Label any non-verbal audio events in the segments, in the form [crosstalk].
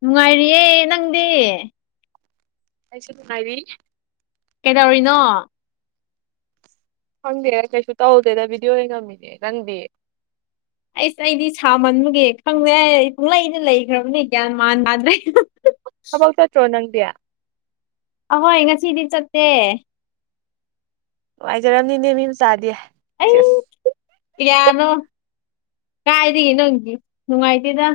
ꯅꯨꯡꯉꯥꯏꯔꯤꯌꯦ ꯅꯪꯗꯤ ꯑꯩꯁꯨ ꯅꯨꯡꯉꯥꯏꯔꯤ ꯀꯩꯗꯧꯔꯤꯅꯣ ꯈꯪꯗꯦ ꯀꯩꯁꯨ ꯇꯧꯗꯦꯗ ꯕꯤꯗꯤꯑꯣ ꯌꯦꯡꯉꯝꯃꯤꯅꯦ ꯅꯪꯗꯤ ꯑꯩꯁ ꯑꯩꯗꯤ ꯁꯥꯃꯟꯕꯒꯤ ꯈꯪꯗꯦ ꯑꯩ ꯄꯨꯡꯂꯩꯩ ꯂꯩꯈ꯭ꯔꯕꯅꯦ ꯒ꯭ꯌꯥꯟ ꯃꯥꯟ ꯇꯥꯗ꯭ꯔꯦ ꯊꯕꯛ ꯆꯠꯇ꯭ꯔꯣ ꯅꯪꯗꯤ ꯑꯍꯣꯏ ꯉꯁꯤꯗꯤ ꯆꯠꯇꯦ ꯅꯨꯡꯉꯥꯏꯖꯔꯝꯅꯤꯅꯦ ꯃꯤ ꯃꯆꯥꯗꯤ ꯑꯩ ꯁꯤꯁ ꯀꯤꯌꯥꯅꯣ ꯀꯥꯏꯗꯒꯤ ꯅꯪꯗꯤ ꯅꯨꯉꯥꯏꯇꯦꯗ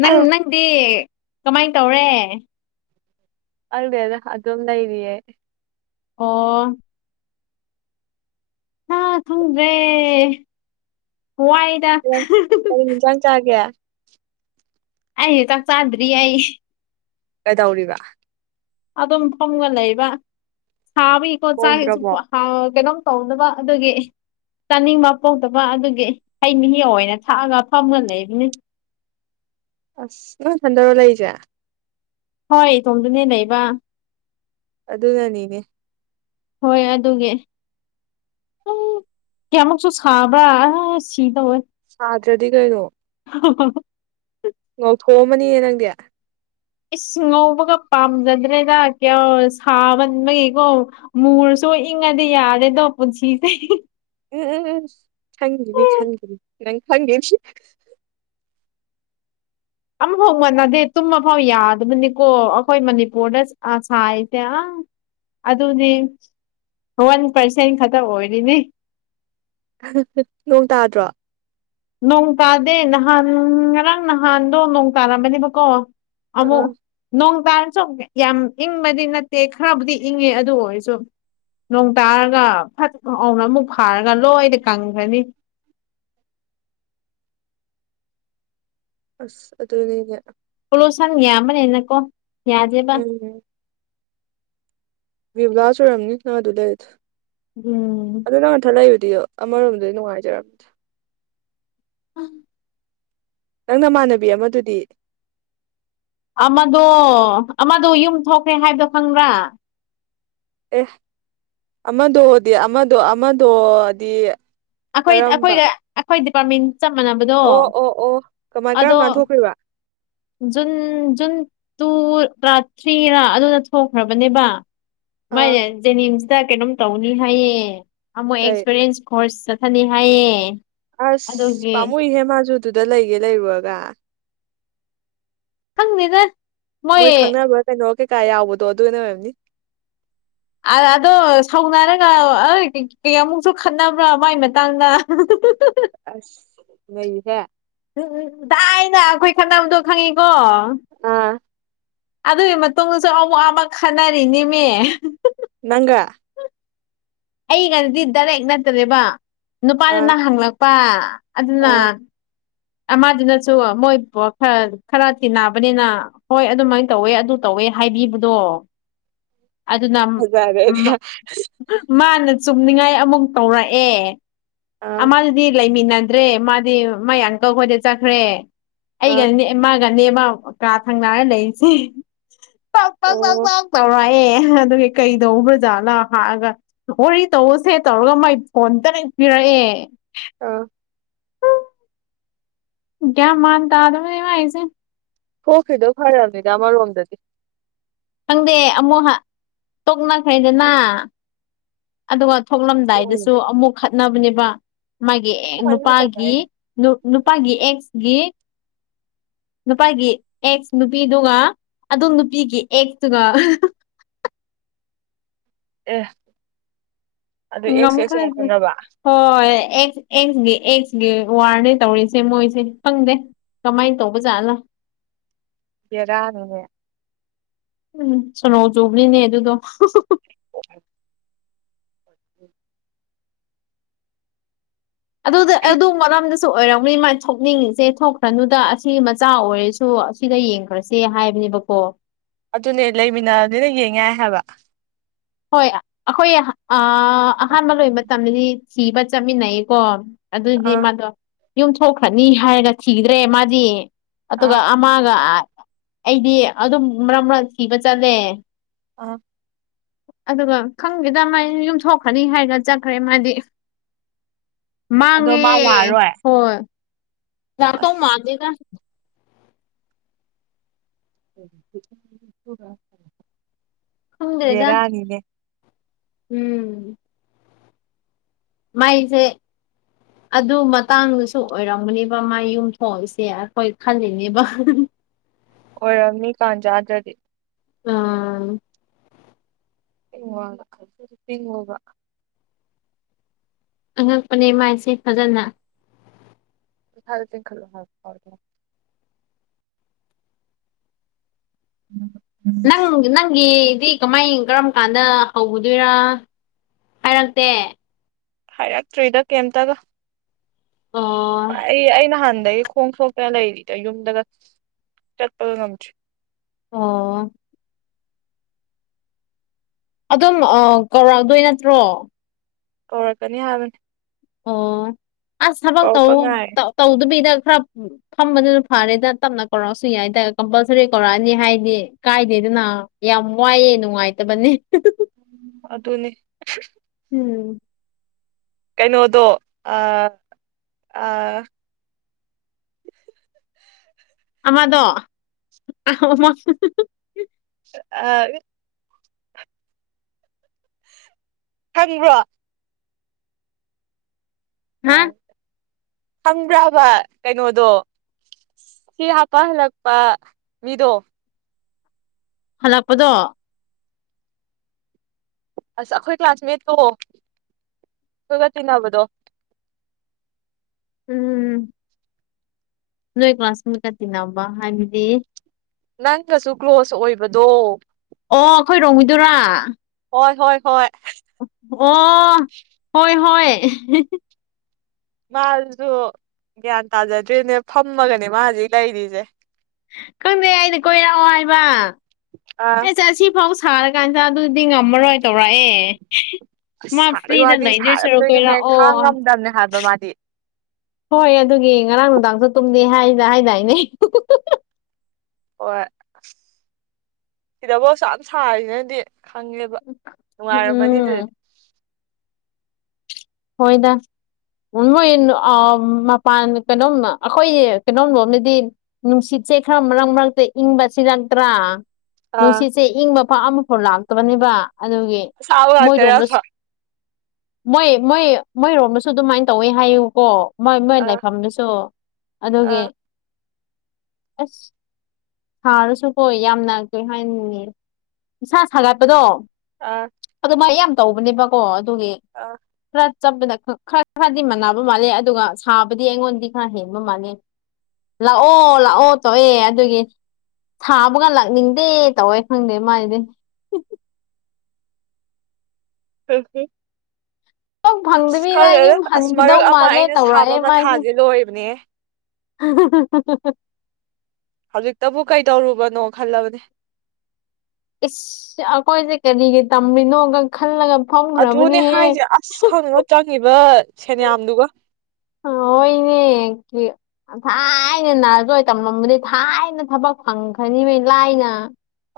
ꯅꯪ ꯅꯪꯗꯤ ꯀꯃꯥꯏꯅ ꯇꯧꯔꯦ ꯈꯪꯗꯦꯗ ꯑꯗꯨꯝ ꯂꯩꯔꯤꯌꯦ ꯑꯣ ꯍꯥꯥ ꯈꯡꯗ꯭ꯔꯦ ꯋꯥꯏꯗꯩ ꯍꯨ ꯍ ꯍꯨ ꯀꯔꯤ ꯏꯟꯖꯥꯡ ꯆꯥꯒꯦ ꯑꯩ ꯆꯥꯛ ꯆꯥꯗ꯭ꯔꯤ ꯑꯩ ꯀꯩꯗꯧꯔꯤꯕ ꯑꯗꯨꯝ ꯐꯝꯒ ꯂꯩꯕ ꯁꯥꯕꯒꯤꯀꯣ ꯊꯣꯡꯗ꯭ꯔꯕꯣ ꯆꯥꯍꯦꯁꯨꯞꯄ ꯀꯩꯅꯣꯝ ꯇꯧꯅꯕ ꯑꯗꯨꯒꯤ ꯆꯥꯅꯤꯡꯕ ꯄꯣꯛꯇꯕ ꯑꯗꯨꯒꯤ ꯍꯩ ꯃꯍꯤ ꯑꯣꯏꯅ ꯊꯛꯑꯒ ꯐꯝꯒ ꯂꯩꯕꯅꯤ ꯑꯁ ꯅꯪ ꯅꯊꯟꯗꯔꯣ ꯂꯩꯔꯤꯖꯦ ꯍꯣꯏ ꯏꯇꯣꯝꯗꯅꯦ ꯂꯩꯕ ꯑꯗꯨꯅꯅꯤꯅꯦ ꯍꯣꯏ ꯑꯗꯨꯒꯤ ꯎ ꯀꯌꯥꯃꯨꯛꯁꯨ ꯁꯥꯕ꯭ꯔꯥ ꯑꯁ ꯁꯤꯗꯧꯋꯦ ꯁꯥꯗ꯭ꯔꯗꯤ ꯀꯩꯅꯣ ꯍꯣ ꯍꯣꯍꯣ ꯊꯣꯝꯃꯅꯤꯌꯦ ꯅꯪꯗꯤ ꯏꯁ ꯉꯧꯕꯒ ꯄꯥꯝꯖꯗ꯭ꯔꯦꯗ ꯀꯌꯥ ꯁꯥꯕꯟꯕꯒꯤꯀꯣ ꯃꯨꯔꯁꯨ ꯇꯨ ꯏꯪꯉꯗꯤ ꯌꯥꯔꯦꯗꯣ ꯄꯨꯟꯁꯤꯁꯦ ꯎꯝ ꯎꯝ ꯎꯝ ꯈꯪꯒꯤꯅꯤ ꯈꯪꯒꯤꯅꯤ ꯅꯪ ꯈꯪꯒꯤꯅꯤ ꯑꯃꯐꯥꯎ ꯃꯅꯗꯦ ꯇꯨꯝꯃꯐꯥꯎ ꯌꯥꯗꯕꯅꯤꯀꯣ ꯑꯩꯈꯣꯏ ꯃꯅꯤꯄꯨꯔꯗ ꯑꯥ ꯁꯥꯏꯁꯦ ꯑꯪ ꯑꯗꯨꯅꯦ ꯋꯥꯟ ꯄꯥꯔꯁꯦꯟ ꯈꯛꯇ ꯑꯣꯏꯔꯤꯅꯤ ꯑꯍ ꯍ ꯅꯣꯡ ꯇꯥꯗ꯭ꯔꯣ ꯅꯣꯡ ꯇꯥꯗꯦ ꯅꯍꯥꯟ ꯉꯔꯥꯡ ꯅꯍꯥꯟꯗꯣ ꯅꯣꯡ ꯇꯥꯔꯝꯕꯅꯦꯕꯀꯣ ꯑꯃꯨꯛ ꯑꯥ ꯅꯣꯡ ꯇꯟꯥꯥꯥꯔꯁꯨ ꯌꯥꯝ ꯏꯪꯕꯗꯤ ꯅꯠꯇꯦ ꯈꯔꯕꯨꯗꯤ ꯏꯪꯉꯦ ꯑꯗꯨ ꯑꯣꯏꯔꯁꯨ ꯅꯣꯡ ꯇꯥꯔꯒ ꯐꯠ ꯑꯃꯨꯛ ꯐꯥꯔꯒ ꯂꯣꯏꯗꯥꯅ ꯀꯪꯈ꯭ꯔꯅꯤ [inaudible] ꯑꯁ ꯑꯗꯨꯅꯤꯅꯦ ꯄꯣꯂꯨꯁꯟ ꯌꯥꯝꯕꯅꯦꯅꯀꯣ ꯌꯥꯗꯦꯕ ꯎꯝ ꯕꯤꯕꯨꯂꯥꯥ ꯆꯨꯝꯔꯝꯅꯤ ꯅꯪ ꯑꯗꯨ ꯂꯩꯔꯤꯗꯣ ꯎꯝ ꯌ ꯑꯃꯔꯣꯝꯗ ꯅꯨꯡꯉꯥꯏꯖꯔꯝ ꯑꯥ ꯅꯪ ꯅꯃꯥꯟꯅꯕꯤ ꯑꯃꯗꯨꯗꯤ ꯑꯃꯗꯣ ꯑꯃꯗꯣ ꯌꯨꯝ ꯊꯣꯛꯈ꯭ꯔꯦ ꯍꯥꯏꯕꯗꯣ ꯈꯪꯕ꯭ꯔꯥ ꯑꯦ ꯑꯃꯗꯣꯗꯤ ꯑꯃꯗꯣ ꯑꯃꯗꯣꯗꯤ ꯑꯩꯈꯣꯏ ꯀꯔꯝꯕ ꯑꯩꯈꯣꯏꯒ ꯑꯩꯈꯣꯏ ꯗꯤꯄꯥꯔꯠꯃꯦꯟ ꯆꯞ ꯃꯥꯟꯅꯕꯗꯣ ꯑꯣ ꯑꯣ ꯑꯣ ꯀꯃꯥꯏ ꯀꯔꯝ ꯑꯗꯣ ꯀꯥꯟ ꯊꯣꯛꯈ꯭ꯔꯤꯕ ꯖꯨꯟ ꯖꯨꯟ ꯇꯨ ꯔꯥ ꯊ꯭ꯔꯤꯔꯥ ꯑꯗꯨꯗ ꯊꯣꯛꯈ꯭ꯔꯕꯅꯦꯕ ꯑꯥ ꯃꯥꯥꯏꯅꯦ ꯖꯦꯅꯤꯝꯁꯇ ꯀꯩꯅꯣꯝ ꯇꯧꯅꯤ ꯍꯥꯏꯌꯦ ꯑꯃꯨꯛ ꯀꯩ ꯑꯦꯛꯁꯄꯔꯤꯌꯦꯟꯁ ꯀꯣꯔꯁ ꯆꯠ ꯐꯅꯤ ꯍꯥꯏꯌꯦ ꯑꯁ ꯑꯗꯨꯒꯤ ꯄꯥꯝꯃꯨꯏꯍꯦ ꯃꯥꯁꯨ ꯑꯗꯨꯗ ꯂꯩꯒꯦ ꯂꯩꯔꯨꯔꯒ ꯈꯪꯗꯦꯗ ꯃꯣꯏ ꯈꯪꯅꯕ ꯀꯩꯅꯣ ꯀꯩꯀꯥ ꯌꯥꯎꯕꯗꯣ ꯑꯗꯨꯅ ꯑꯣꯏꯔꯝꯅꯤ ꯑ ꯑꯗꯣ ꯁꯥꯎꯅꯔꯒ ꯑꯩ ꯀꯌꯥꯃꯨꯛꯁꯨ ꯈꯠꯅꯕ꯭ꯔꯥ ꯃꯥꯏ ꯃꯇꯥꯡꯗ ꯑꯁ ꯅꯩꯍꯦ ꯎꯝ ꯎꯝ ꯗꯥꯥꯏꯅ ꯑꯩꯈꯣꯏ ꯈꯠꯅꯕꯗꯣ ꯈꯪꯉꯤꯀꯣ ꯑꯥ ꯑꯗꯨꯒꯤ ꯃꯇꯨꯡꯗꯁꯨ ꯑꯋꯥꯕ ꯈꯠꯅꯔꯤꯅꯦꯃꯦ ꯅꯪꯒꯥ ꯑꯩꯒꯗꯤ ꯗꯥꯔꯦꯛ ꯅꯠꯇ꯭ꯔꯦꯕ ꯑꯥ ꯅꯨꯄꯥꯗꯨꯅ ꯍꯪꯂꯛꯄ ꯑꯗꯨꯅ ꯑꯥ ꯑꯃꯗꯨꯅꯁꯨ ꯃꯣꯏ ꯕꯣ ꯈꯔ ꯈꯔ ꯇꯤꯟꯅꯕꯅꯤꯅ ꯍꯣꯏ ꯑꯗꯨꯃꯥꯏꯅ ꯇꯧꯋꯦ ꯑꯗꯨ ꯇꯧ ꯍꯣꯏ ꯍꯥꯏꯕꯤꯕꯗꯣ ꯥ [inaudible] ꯑꯗꯨꯅ ꯃꯥꯅ ꯆꯨꯝꯅꯤꯡꯉꯥꯏ ꯑꯃꯨꯛ ꯇꯧꯔꯛꯑꯦ ꯑꯥ ꯑꯃꯗꯨꯗꯤ ꯂꯩꯃꯤꯟꯅ ꯗ꯭ꯔꯦ ꯃꯗꯤ ꯃꯥꯢ ꯑꯪꯀꯜ ꯍꯣꯢꯗ ꯆꯠꯈ꯭ꯔ ꯑꯥ ꯑꯩꯒꯅꯦ ꯏꯝꯃꯒ ꯃꯤ ꯑꯃ ꯀꯥ ꯊꯪꯅꯔꯒ ꯂꯩꯔꯤꯁꯦ ꯇꯣꯛ ꯇꯣꯛ ꯗꯣꯛ ꯑꯣ ꯗꯣꯛ ꯇꯧꯔꯥꯏ ꯑꯦ ꯑꯗꯨꯒꯤ ꯀꯩꯗꯧꯒ꯭ꯔꯖꯥꯠꯂ ꯍꯥꯏꯔꯒ ꯋꯥꯔꯤ ꯇꯧꯁꯦ ꯇꯧꯔꯒ ꯃꯥꯏ ꯐꯣꯟ ꯇꯔꯦ ꯄꯤꯔꯛꯑꯦ ꯑꯥ ꯒ꯭ꯌꯥꯟ ꯃꯥꯟ ꯇꯥꯗꯕꯅꯦ ꯃꯥꯏꯁꯦ ꯊꯣꯛꯈ꯭ꯔꯤꯗꯣ ꯐꯔꯕꯅꯤꯗ ꯑꯃꯔꯣꯝꯗꯗꯤ ꯈꯪꯗꯦ ꯑꯃꯨꯛ ꯇꯣꯛꯅꯈ꯭ꯔꯦꯗꯅ ꯑꯗꯨꯒ ꯊꯣꯛꯑꯣꯏꯅꯦ ꯊꯣꯛꯂꯝꯗꯥꯏꯗꯁꯨ ꯑꯃꯨꯛ ꯈꯠꯅꯕꯅꯦꯕ ꯃꯥꯒꯤ ꯑꯦꯛ ꯀꯃꯥꯏꯅ ꯇꯧꯕ ꯅꯨꯄꯥꯒꯤ ꯍꯥꯏꯅꯣ ꯅꯨꯄꯥꯒꯤ ꯑꯦꯛꯁꯒꯤ ꯅꯨꯄꯥꯒꯤ ꯑꯦꯛꯁ ꯅꯨꯄꯤꯗꯨꯒ ꯑꯗꯨꯝ ꯅꯨꯄꯤꯒꯤ ꯑꯦꯛꯁꯇꯨꯒ [unintelligible] [inaudible] ꯑꯦ ꯑꯗꯨ ꯑꯦꯛꯁ ꯑꯦꯛꯁ ꯑꯃꯨꯛ ꯉꯝꯈ꯭ꯔꯦꯗꯨ ꯈꯪꯅꯕ ꯍꯣꯏ ꯑꯦꯛꯁ ꯑꯦꯛꯁꯒꯤ ꯑꯦꯛꯁꯒꯤ ꯋꯥꯔꯅꯦ ꯇꯧꯔꯤꯁꯦ ꯃꯣꯏꯁꯦ ꯈꯪꯗꯦ ꯀꯃꯥꯏꯟ ꯇꯧꯕꯖꯥꯠꯂ ꯕꯦꯔꯥꯅꯤꯍꯦ ꯎꯝ ꯁꯣꯅꯣ ꯆꯨꯕꯅꯤꯅꯦ ꯑꯗꯨꯗꯣ [unintelligible] ꯑꯗꯨꯗ ꯑꯦꯗꯨ ꯃꯔꯝ ꯁꯨꯨ ꯑꯣꯏꯔꯝꯒꯅꯤ ꯃꯥꯏ ꯊꯣꯛꯅꯤꯡꯉꯤꯁꯦ ꯊꯣꯛꯈ꯭ꯔꯅꯨꯗ ꯑꯁꯤ ꯃꯆꯥ ꯑꯣꯏꯔꯁꯨ ꯑꯁꯤꯗ ꯌꯦꯡꯈ꯭ꯔꯁꯦ ꯍꯥꯏꯕꯅꯤ ꯅꯦꯕꯀꯣ ꯑꯗꯨꯅꯦ ꯂꯩꯃꯤꯟꯅꯔꯗꯤ ꯌꯦꯡ ꯌꯥꯢ ꯍꯥꯏꯕ ꯍꯣꯏ ꯑꯈꯣꯏ ꯑꯥ ꯑꯍꯥꯟꯕ ꯂꯣꯏꯕ ꯇꯝꯗꯗꯤ ꯊꯤꯕ ꯆꯠꯃꯤꯟꯅꯩꯌꯦꯀꯣ ꯑꯗꯨꯗꯤ ꯑꯥ ꯃꯥꯗꯣ ꯌꯨꯝꯊꯣꯛꯈ꯭ꯔꯅꯤ ꯍꯥꯏꯔꯒ ꯊꯤꯗ꯭ꯔꯦ ꯃꯥꯗꯤ ꯑꯥ ꯑꯗꯨꯒ ꯑꯃꯒ ꯑꯥ ꯑꯩꯗꯤ ꯑꯗꯨꯝ ꯃꯔꯛ ꯃꯔꯛ ꯊꯤꯕ ꯆꯠꯂꯦ ꯑ ꯑꯗꯨꯒ ꯈꯪꯗꯦꯗ ꯃꯥꯏꯟ ꯌꯨꯝꯊꯣꯛꯈ꯭ꯔꯅꯤ ꯍꯥꯏꯔꯒ ꯆꯠꯈ꯭ꯔꯦ ꯃꯥꯗꯤ ꯑꯗꯣ ꯃꯥꯡꯉꯦ ꯃꯥ ꯂꯥꯛꯑꯔꯣꯏ ꯍꯣꯏ ꯂꯥꯛꯇꯧ ꯑꯁ ꯃꯥꯥꯟꯗꯦꯗ [unintelligible] ꯈꯪꯗ꯭ꯔꯦꯗ ꯕꯦꯔꯥꯅꯤꯅꯦ ꯎꯝ ꯃꯩꯁꯦ ꯑꯗꯨ ꯃꯇꯥꯡꯗꯨꯁꯨ ꯑꯣꯏꯔꯝꯒꯅꯤꯕ ꯃꯥꯢ ꯌꯨꯝ ꯊꯣꯛꯏꯁꯦ ꯑꯩꯈꯣꯏ ꯈꯜꯂꯤꯅꯦꯕ ꯑ ꯍ ꯍ ꯑꯣꯏꯔꯝꯅꯤ ꯀꯥꯟ ꯆꯥꯗ꯭ꯔꯗꯤ ꯑꯥ [unintelligible] ꯑꯉꯛꯄꯅꯦ ꯃꯥꯏꯁꯦ ꯐꯖꯅ [unintelligible] [inaudible] ꯅꯪ ꯅꯪꯒꯤ ꯗꯤ ꯀꯃꯥꯏ ꯀꯔꯝ ꯀꯥꯟꯗ ꯍꯧꯒꯗꯣꯏꯔ ꯍꯥꯏꯔꯛꯇꯦ ꯍꯥꯏꯔꯛꯇ꯭ꯔꯤꯗ ꯀꯩꯝꯇꯒ ꯑꯣ ꯑꯩ ꯑꯩ ꯅꯍꯥꯟ ꯗꯩ ꯈꯣꯡ ꯁꯣꯛꯇꯅ ꯂꯩꯔꯤꯗꯣ ꯌꯨꯝꯗꯒ ꯆꯠꯄꯒ ꯉꯝꯗ꯭ꯔꯤ ꯑꯣ ꯑꯗꯨꯝ ꯑꯥ ꯀꯧꯔꯥꯛꯗꯣꯏ ꯅꯠꯇ꯭ꯔꯣ ꯀꯧꯔꯛꯀꯅꯤ ꯍꯥꯏꯕꯅꯤ ꯑꯣ ꯑꯁ ꯊꯕꯛ ꯇꯧ ꯀꯧꯔꯛꯄ ꯉꯥꯏꯔꯦ ꯇ ꯇꯧꯗꯕꯤꯗ ꯈꯔ ꯐꯝꯕꯗꯨꯅ ꯐꯔꯦꯗ ꯇꯞꯅ ꯀꯧꯔꯛꯑꯁꯨ ꯌꯥꯏꯗ ꯀꯝꯄꯜꯁꯔꯤ ꯀꯧꯔꯛꯑꯅꯤ ꯍꯥꯏꯗꯤ ꯀꯥꯏꯗꯦ ꯗꯨꯅ ꯌꯥꯝ ꯋꯥꯏꯌꯦ ꯅꯨꯡꯉꯥꯏꯇꯕꯅꯦ ꯍ ꯍ ꯑꯗꯨꯅꯤ ꯎꯝ ꯀꯩꯅꯣꯗꯣ ꯑꯥ ꯑꯥ [inaudible] ꯑꯃꯗꯣ ꯑꯍ ꯃ ꯍꯤ ꯍꯤ ꯑꯥ ꯈꯪꯕ꯭ꯔꯣ ꯍꯥ ꯈꯪꯕ꯭ꯔꯕ ꯀꯩꯅꯣꯗꯣ ꯁꯤ ꯍꯥꯞꯄ ꯍꯜꯂꯛꯄ ꯃꯤꯗꯣ ꯍꯥꯜꯂꯛꯄꯗꯣ ꯑꯁ ꯑꯩꯈꯣꯏ ꯀ꯭ꯂꯥꯁꯃꯦꯠꯇꯣ ꯑꯩꯈꯣꯏꯒ ꯇꯤꯟꯅꯕꯗꯣ ꯎꯝ ꯅꯣꯏ ꯀ꯭ꯂꯥꯁꯃꯦꯠꯀ ꯇꯤꯟꯅꯕ ꯍꯥꯏꯕꯗꯤ ꯅꯪꯒꯁꯨ ꯀ꯭ꯂꯣꯁ ꯑꯣꯏꯕꯗꯣ ꯑꯣ ꯑꯩꯈꯣꯏ ꯔꯣꯝꯒꯤꯗꯨꯔꯥ ꯍꯣꯏ ꯍꯣꯏ ꯍꯣꯏ ꯑꯣ ꯍꯣꯏ ꯍꯣꯏ ꯃꯥꯖꯨ ꯒ꯭ꯌꯥꯟ ꯇꯥꯖꯗ꯭ꯔꯤꯅꯦ ꯐꯝꯃꯒꯅꯦ ꯃꯥ ꯍꯧꯖꯤꯛ ꯂꯩꯔꯤꯁꯦ ꯈꯪꯗꯦ ꯑꯩꯅ ꯀꯣꯏꯔꯛꯑꯣ ꯍꯥꯏꯕ ꯑꯥ ꯑꯩ ꯆꯠꯁꯤ ꯐꯥꯎ ꯁꯥꯔꯀꯥꯟꯗꯥ ꯑꯗꯨꯗꯤ ꯉꯝꯃꯔꯣꯏ ꯇꯧꯔꯛꯑꯦ ꯑꯁ ꯃꯥ ꯁꯥꯕꯒꯤ ꯐ꯭ꯔꯤꯗ ꯋꯥꯗꯤ ꯂꯩꯗꯣꯏ ꯁꯔꯨꯛ ꯁꯥꯔꯝꯗꯣꯏꯅꯦꯍꯦ ꯀꯣꯏꯔꯛꯑꯣ ꯈꯥꯡ ꯉꯝꯗꯕꯅꯦ ꯍꯥꯏꯕ ꯃꯥꯗꯤ ꯍꯣꯏ ꯑꯗꯨꯒꯤ ꯉꯔꯥꯡ ꯅꯨꯡꯗꯥꯡꯁꯨ ꯇꯨꯝꯗꯦ ꯍꯥꯏꯅ ꯍꯥꯏꯗꯥꯏꯅꯦ ꯎ ꯍꯥꯥꯥ ꯍ ꯍꯥ ꯍꯥ ꯍꯣꯏ ꯁꯤꯗꯕꯨ ꯑꯁꯨꯛꯌꯥꯝ ꯁꯥꯔꯤꯖꯤꯅꯗꯤ ꯈꯪꯉꯦꯕ ꯅꯨꯡꯉꯥꯏꯔꯝꯃꯅꯤ ꯎꯝ ꯑꯗꯨꯗꯗꯤ ꯍꯣꯏꯗ ꯃꯣꯏ ꯑꯥ ꯃꯄꯥꯟ ꯀꯩꯅꯣꯝ ꯑꯩꯈꯣꯏ ꯀꯩꯅꯣꯝ ꯅꯣꯝꯃꯗꯤ ꯅꯨꯡꯁꯤꯠ ꯁꯦ ꯈꯔ ꯃꯔꯛ ꯃꯔꯛꯇ ꯏꯪꯕ ꯁꯤꯂꯛꯇ꯭ꯔꯥ ꯑꯥ ꯅꯨꯡꯁꯤꯠꯁꯦ ꯏꯪꯕ ꯄꯥꯛ ꯑꯃꯐꯥꯎ ꯂꯥꯛꯇꯕꯅꯦꯕ ꯑꯗꯨꯒꯤ ꯑꯁꯥꯕ ꯃꯣꯏꯗꯣꯝꯗ ꯉꯥꯛꯇꯔꯕ ꯃꯣꯏ ꯃꯣꯏ ꯃꯣꯏꯔꯣꯝꯗꯁꯨ ꯑꯗꯨꯃꯥꯏꯅ ꯇꯧꯋꯦ ꯍꯥꯏꯌꯦꯕꯀꯣ ꯃꯣꯏ ꯃꯣꯏ ꯑꯥ ꯂꯩꯐꯝꯗꯨꯁꯨ ꯑꯗꯨꯒꯤ ꯑꯥ ꯑꯁ ꯁꯥꯔꯁꯨꯀꯣ ꯌꯥꯝꯅ ꯀꯩ ꯍꯥꯏꯅꯤ ꯏꯁꯥ ꯁꯥꯒꯠꯄꯗꯣ ꯑꯥ ꯑꯗꯨ ꯃꯥꯏ ꯌꯥꯝ ꯇꯧꯕꯅꯦꯕꯀꯣ ꯑꯗꯨꯒꯤ ꯑꯥ [unintelligible] ꯈꯔ ꯈꯔꯗꯤ ꯃꯥꯟꯅꯕ ꯃꯥꯜꯂꯦ ꯑꯗꯨꯒ ꯁꯥꯕꯗꯤ ꯑꯩꯉꯣꯟꯗꯤ ꯈꯔ ꯍꯦꯟꯕ ꯃꯥꯜꯂꯦ ꯂꯥꯛꯑꯣ ꯂꯥꯛꯑꯣ ꯇꯧꯑꯦ ꯑꯗꯨꯒꯤ ꯊꯥꯕꯒ ꯂꯥꯛꯅꯤꯡꯗꯦ ꯇꯧꯋꯦ ꯈꯪꯗꯦ ꯃꯥꯒꯤꯗꯤ [unintelligible] ꯊꯕꯛ ꯑꯁ ꯐꯪꯗꯕꯤꯗ ꯈꯪꯗꯦꯗ ꯌꯨꯝ ꯑꯁ ꯍꯟꯈꯤꯗꯧ ꯃꯔꯛ ꯑꯃ ꯃꯥꯜꯂꯦ ꯑꯩꯅ ꯁꯥꯕ ꯃꯊꯥꯁꯦ ꯂꯣꯏꯕꯅꯦꯍꯦ ꯍꯥ ꯍꯥ ꯍꯥꯍꯥ ꯍꯥ ꯍꯥ ꯍꯧꯖꯤꯛꯇꯕꯨ ꯀꯩꯇꯧꯔꯨꯕꯅꯣ ꯈꯜꯂꯕꯅꯦ ꯏꯁ ꯑꯩꯈꯣꯏꯁꯦ ꯀꯔꯤꯒꯤ ꯇꯝꯔꯤꯅꯣꯒ ꯈꯜꯂꯒ ꯑꯗꯨꯅꯦ ꯐꯝꯈ꯭ꯔꯕꯅꯤꯍꯦ ꯍꯥꯏꯁꯦ ꯑꯁ ꯈꯪꯗꯦꯗ ꯆꯪꯉꯤꯕ ꯁꯦꯟꯌꯥꯝꯗꯨꯒ [unintelligible] ꯊꯥꯏꯅ ꯅꯥꯔꯖꯣꯏ ꯇꯝꯂꯝꯕꯗꯤ ꯊꯥꯏꯅ ꯊꯕꯛ ꯐꯪꯈ꯭ꯔꯅꯤ ꯃꯤ ꯂꯥꯏꯅ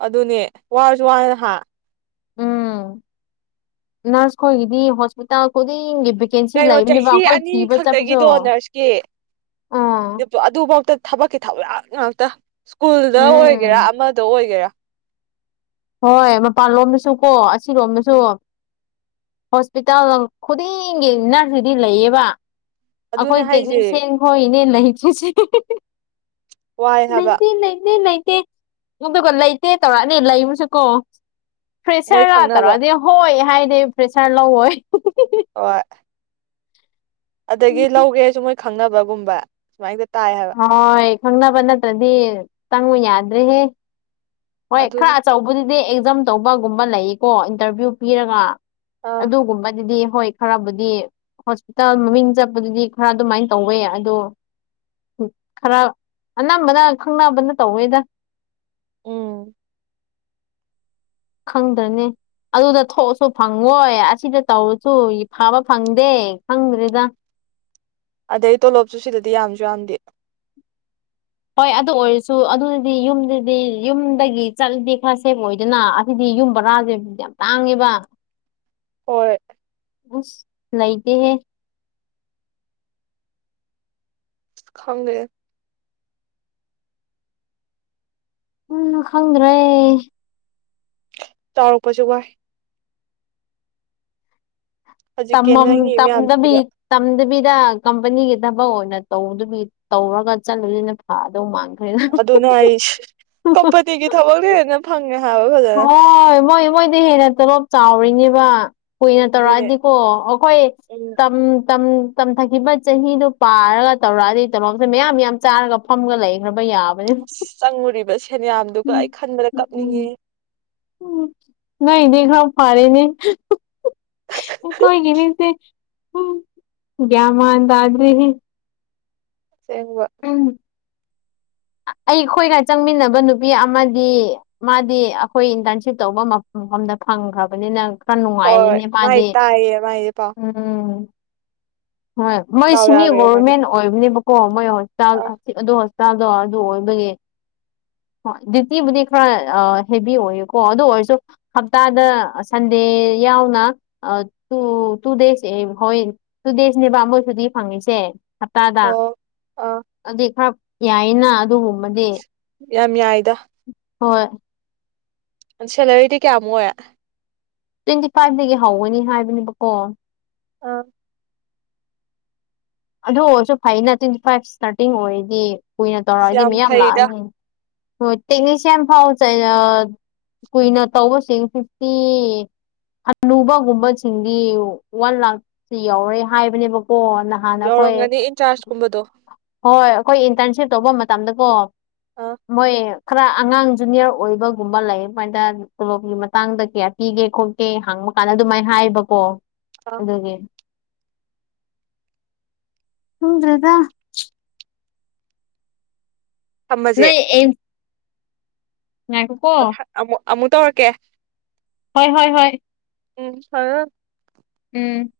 ꯑꯗꯨꯅꯦ ꯋꯥꯔꯁꯨ ꯋꯥꯅ ꯍꯥ ꯎꯝ ꯅꯔꯁ ꯈꯣꯏꯒꯤꯗꯤ ꯍꯣꯁꯄꯤꯇꯥꯜ ꯈꯨꯗꯤꯡꯒꯤ ꯚꯦꯀꯦꯟꯁꯤ ꯀꯩꯅꯣ ꯂꯩꯕꯅꯦꯕ ꯆꯍꯤ ꯑꯩꯈꯣꯏ ꯊꯤꯕ ꯆꯠꯄꯁꯨ ꯑꯥ ꯗꯨꯄꯥ ꯑꯗꯨꯐꯥꯎꯗ ꯊꯕꯛꯀꯤ ꯊꯕꯛ ꯉꯥꯛꯇ ꯁ꯭ꯀꯨꯜꯗ ꯎꯝ ꯑꯣꯏꯒꯦꯔꯥ ꯑꯃꯗ ꯑꯣꯏꯒꯦꯔꯥ ꯍꯣꯏ ꯃꯄꯥꯟ ꯂꯣꯝꯗꯁꯨ ꯀꯣ ꯑꯁꯤꯔꯣꯝꯗꯁꯨ ꯎꯝ ꯍꯣꯁꯄꯤꯇꯥꯜ ꯈꯨꯗꯤꯡꯒꯤ ꯅꯔꯁꯁꯤꯗꯤ ꯂꯩꯌꯦꯕ ꯑꯗꯨꯅꯦ ꯑꯩꯈꯣꯏ ꯍꯥꯏꯁꯦ ꯇꯦꯛꯅꯤꯁꯤꯌꯥꯟ ꯍꯣꯏꯅꯦ ꯂꯩꯇ꯭ꯔꯤꯁꯦ ꯋꯥꯏ ꯍꯥꯏꯕ ꯂꯩꯇꯦ ꯂꯩꯇꯦ ꯂꯩꯇꯦ ꯑꯗꯨꯒ ꯂꯩꯇꯦ ꯇꯧꯔꯛꯑꯅꯤ ꯂꯩꯕꯁꯨꯀꯣ ꯐ꯭ꯔꯦꯁꯔ ꯃꯣꯏ ꯔꯥ ꯈꯪꯅꯕ ꯇꯧꯔꯛꯑꯗꯤ ꯍꯣꯏ ꯍꯥꯏꯗꯤ ꯐ꯭ꯔꯦꯁꯔ ꯂꯧꯑꯣꯏ ꯍꯣꯏ ꯑꯗꯒꯤ ꯂꯧꯒꯦꯁꯨ ꯃꯣꯏ ꯈꯪꯅꯕꯒꯨꯝꯕ ꯁꯨꯃꯥꯏꯅ ꯇꯥꯏ ꯍꯥꯏꯕ ꯍꯣꯏ ꯈꯪꯅꯕ ꯅꯠꯇ꯭ꯔꯗꯤ ꯆꯪꯉꯨ ꯌꯥꯗ꯭ꯔꯦꯍꯦ ꯍꯣꯏ ꯈꯔ ꯑꯗꯨꯅꯤ ꯑꯆꯧꯕꯗꯨꯗꯤ ꯑꯦꯛꯖꯥꯝ ꯇꯧꯕꯒꯨꯝꯕ ꯂꯩꯀꯣ ꯏꯟꯇꯔꯚꯤꯌꯨ ꯄꯤꯔꯒ ꯑꯥ ꯑꯗꯨꯒꯨꯝꯕꯗꯨꯗꯤ ꯍꯣꯏ ꯈꯔꯕꯨꯗꯤ ꯍꯣꯁꯄꯤꯇꯥꯜ ꯃꯃꯤꯡ ꯆꯠꯄꯗꯨꯗꯤ ꯈꯔ ꯑꯗꯨꯃꯥꯏꯅ ꯇꯧꯋꯦ ꯑꯗꯣ ꯈꯔ ꯑꯅꯝꯕꯅ ꯈꯪꯅꯕꯅ ꯇꯧꯋꯦꯗ ꯎꯝ ꯈꯪꯗ꯭ꯔꯅꯦ ꯑꯗꯨꯗ ꯊꯣꯛꯑꯁꯨ ꯐꯪꯉꯣꯏ ꯑꯁꯤꯗ ꯇꯧꯔꯁꯨ ꯐꯕ ꯐꯪꯗꯦ ꯈꯪꯗ꯭ꯔꯦꯗ ꯑꯗꯩ ꯇꯣꯂꯣꯞꯁꯨ ꯁꯤꯗꯗꯤ ꯌꯥꯝꯖꯨ ꯌꯥꯝꯗꯦ ꯍꯣꯏ ꯑꯗꯨ ꯑꯣꯏꯔꯁꯨ ꯑꯗꯨꯗꯤ ꯌꯨꯝꯗꯗꯤ ꯌꯨꯝꯗꯒꯤ ꯆꯠꯂꯗꯤ ꯈꯔ ꯁꯦꯐ ꯑꯣꯏꯗꯅ ꯑꯁꯤꯗꯤ ꯌꯨꯝ ꯕꯔꯥꯖꯦ ꯌꯥꯝ ꯇꯥꯡꯉꯦꯕ ꯍꯣꯏ ꯑꯁ ꯂꯩꯇꯦꯍꯦ ꯈꯪꯗꯦ ꯎꯝ ꯈꯪꯗ꯭ꯔꯦ ꯆꯥꯎꯔꯛꯄꯁꯦ ꯋꯥꯏ ꯍꯧꯖꯤꯛ ꯇꯝꯃꯝ ꯀꯦꯟꯅꯔꯤ ꯃꯌꯥꯝ ꯇꯝꯗꯕꯤ ꯇꯝꯗꯕꯤ ꯁꯤꯗ ꯀꯝꯄꯅꯤꯒꯤ ꯊꯕꯛ ꯑꯣꯏꯅ ꯇꯧꯗꯨꯒꯤ ꯇꯧꯔꯒ ꯆꯠꯂꯨꯁꯤꯅ ꯐꯥꯗꯧ ꯃꯥꯜ ꯑꯗꯨꯅꯦ ꯍꯥꯢꯁ ꯀꯝꯄꯅꯤꯒꯤ ꯊꯕꯛꯅ ꯍꯦꯟꯅ ꯐꯪꯉꯦ ꯍꯥꯏꯕ ꯐꯖꯅ ꯍꯣꯏ ꯃꯣꯏ ꯃꯣꯏꯗꯤ ꯍꯦꯟꯅ ꯇꯣꯂꯣꯞ ꯆꯥꯎꯔꯤꯅꯦꯕ ꯀꯨꯏꯅ ꯑꯗꯨꯅꯦ ꯇꯧꯔꯛꯑꯗꯤꯀꯣ ꯑꯈꯣꯏ ꯎꯝ ꯇꯝ ꯇꯝ ꯇꯝꯊꯈꯤꯕ ꯆꯍꯤꯗꯣ ꯄꯥꯔꯒ ꯇꯧꯔꯛꯑꯗꯤ ꯇꯣꯂꯣꯞꯁꯦ ꯃꯌꯥꯝ ꯃꯌꯥꯝ ꯆꯥꯔꯒ ꯐꯝꯒ ꯂꯩꯒ꯭ꯔꯕ ꯆꯪꯉꯨꯔꯤꯕ ꯁꯦꯟꯌꯥꯝꯗꯨꯒ ꯎꯝ ꯑꯩ ꯈꯟꯕꯗ ꯎꯝ ꯎꯝ ꯀꯞꯅꯤꯡꯉꯦꯍꯦ ꯎꯝ ꯅꯣꯢꯒꯤꯗꯤ ꯈꯔꯕꯨ ꯐꯥꯔꯤꯅꯦ ꯍꯨ ꯍꯨ ꯑꯩꯈꯣꯢꯒꯤꯅꯤꯁꯦ ꯎꯝ ꯒ꯭ꯌꯥꯟ ꯃꯥꯟ ꯇꯗ꯭ꯔꯤꯍꯤ ꯁꯦꯡꯕ [inaudible] ꯑꯩꯈꯣꯏꯒ ꯆꯪꯃꯤꯟꯅꯕ ꯅꯨꯄꯤ ꯑꯃꯗꯤ ꯃꯥꯗꯤ ꯑꯩꯈꯣꯏ ꯏꯟꯇꯔꯟꯁꯤꯞ ꯇꯧꯕ ꯃ ꯃꯐꯝꯗ ꯐꯪ ꯐꯪꯈ꯭ꯔꯕꯅꯤꯅ ꯈꯔ ꯍꯣꯏ ꯅꯨꯡꯉꯥꯏꯔꯤꯅꯦ ꯃꯥꯏ ꯃꯥꯗꯤ ꯇꯥꯏꯌꯦ ꯃꯥꯏꯁꯦ ꯄꯥꯎ ꯎꯝ ꯍꯣꯏ ꯃꯣꯏ ꯗꯥꯎ ꯁꯤꯃꯤ ꯌꯥꯈ꯭ꯔꯦ ꯃꯥꯗꯤ ꯒꯣꯕꯔꯃꯦꯟ ꯑꯣꯏꯕꯅꯦꯕꯀꯣ ꯃꯣꯏ ꯍꯣꯁꯄꯤꯇꯥꯜ ꯑꯥ ꯑꯗꯨ ꯍꯣꯁꯄꯤꯇꯥꯜꯗꯣ ꯗꯨ ꯑꯣꯏꯕꯒꯤ ꯍꯣꯢ ꯗ꯭ꯌꯨꯇꯤꯕꯨꯗꯤ ꯈꯔ ꯑꯥ ꯍꯦꯚꯤ ꯑꯣꯏꯌꯦꯀꯣ ꯑꯗꯨ ꯑꯣꯏꯔꯁꯨ ꯍꯞꯇꯥꯗ ꯑꯥ ꯁꯟꯗꯦ ꯇꯤ ꯌꯥꯎꯅ ꯑꯥ ꯇꯨ ꯇꯨ ꯗꯦꯁ ꯑꯦꯝ ꯍꯣꯏ ꯇꯨ ꯗꯦꯁꯅꯦꯕ ꯃꯣꯏ ꯁꯨꯇꯤ ꯐꯪꯉ ꯁꯦ ꯍꯞꯇꯥꯗ ꯑꯣ ꯑꯥ ꯑꯗꯨ ꯈꯔ ꯌꯥꯏꯅ ꯑꯗꯨꯒꯨ ꯌꯥꯝ ꯌꯥꯏꯗ ꯍꯣꯏ ꯁꯦꯂꯔꯤꯗꯤ ꯀꯌꯥꯃꯨꯛ ꯑꯣꯢ ꯇ꯭ꯋꯦꯟꯇꯤ ꯐꯥꯏꯐꯗꯒꯤ ꯍꯧꯒꯅꯤ ꯍꯥꯏꯕꯅꯦꯕꯀꯣ ꯑꯥ ꯑꯗꯨ ꯑꯣꯏꯔꯁꯨ ꯐꯩꯅ ꯇ꯭ꯋꯦꯟꯇꯤ ꯐꯥꯏꯚ ꯁ꯭ꯇꯥꯔꯇꯤꯡ ꯑꯣꯏꯔꯗꯤ ꯀꯨꯏꯅ ꯇꯧꯔꯛꯑꯗꯤ ꯌꯥꯝ ꯃꯌꯥꯝ ꯐꯩꯗ ꯂꯥꯛꯑꯅꯤ ꯍꯣꯢ ꯇꯦꯛꯅꯤꯁꯤꯌꯟ ꯐꯥꯎ ꯆꯩ ꯑꯥ ꯀꯨꯏꯅ ꯇꯧꯕꯁꯤꯡ ꯐꯤꯐꯇꯤ ꯍꯅꯨꯕꯒꯨꯝꯕꯁꯤꯡꯗꯤ ꯋꯥꯟ ꯂꯥꯛꯇꯤ ꯌꯧꯋꯦ ꯍꯥꯏꯕꯅꯦꯕꯀꯣ ꯅꯍꯥꯟ ꯑꯩꯈꯣꯏ ꯌꯧꯔꯝꯒꯅꯤ ꯏꯟꯆꯥꯔꯖ ꯀꯨꯝꯕꯗꯣ ꯍꯣꯏ ꯑꯩꯈꯣꯏ ꯏꯟꯇꯔꯟꯁꯤꯞ ꯇꯧꯕ ꯃꯇꯝꯗꯀꯣ ꯑꯥ ꯃꯣꯏ ꯈꯔ ꯑꯉꯥꯡ ꯖꯨꯅꯤꯌꯔ ꯑꯣꯏꯕꯒꯨꯝꯕ ꯂꯩ ꯃꯣꯏꯗ ꯇꯣꯂꯣꯞꯀꯤ ꯃꯇꯥꯡꯗ ꯀꯌꯥ ꯄꯤ ꯒꯦ ꯈꯣꯠꯀꯦ ꯍꯪꯕ ꯀꯥꯟꯗ ꯑꯗꯨꯃꯥꯏꯅ ꯍꯥꯏꯕꯀꯣ ꯑꯥ ꯑꯗꯨꯒꯤ ꯈꯪꯗ꯭ꯔꯦꯗ ꯊꯝꯃꯁꯦ ꯅꯣꯢ ꯑꯦꯝ ꯉꯥꯢꯈꯣꯀꯣ ꯃꯊꯪ ꯑꯃꯨꯛ ꯑꯃꯨꯛ ꯇꯧꯔꯛꯀꯦ ꯍꯣꯏ ꯍꯣꯏ ꯍꯣꯏ ꯎꯝ [unintelligible] ꯎꯝ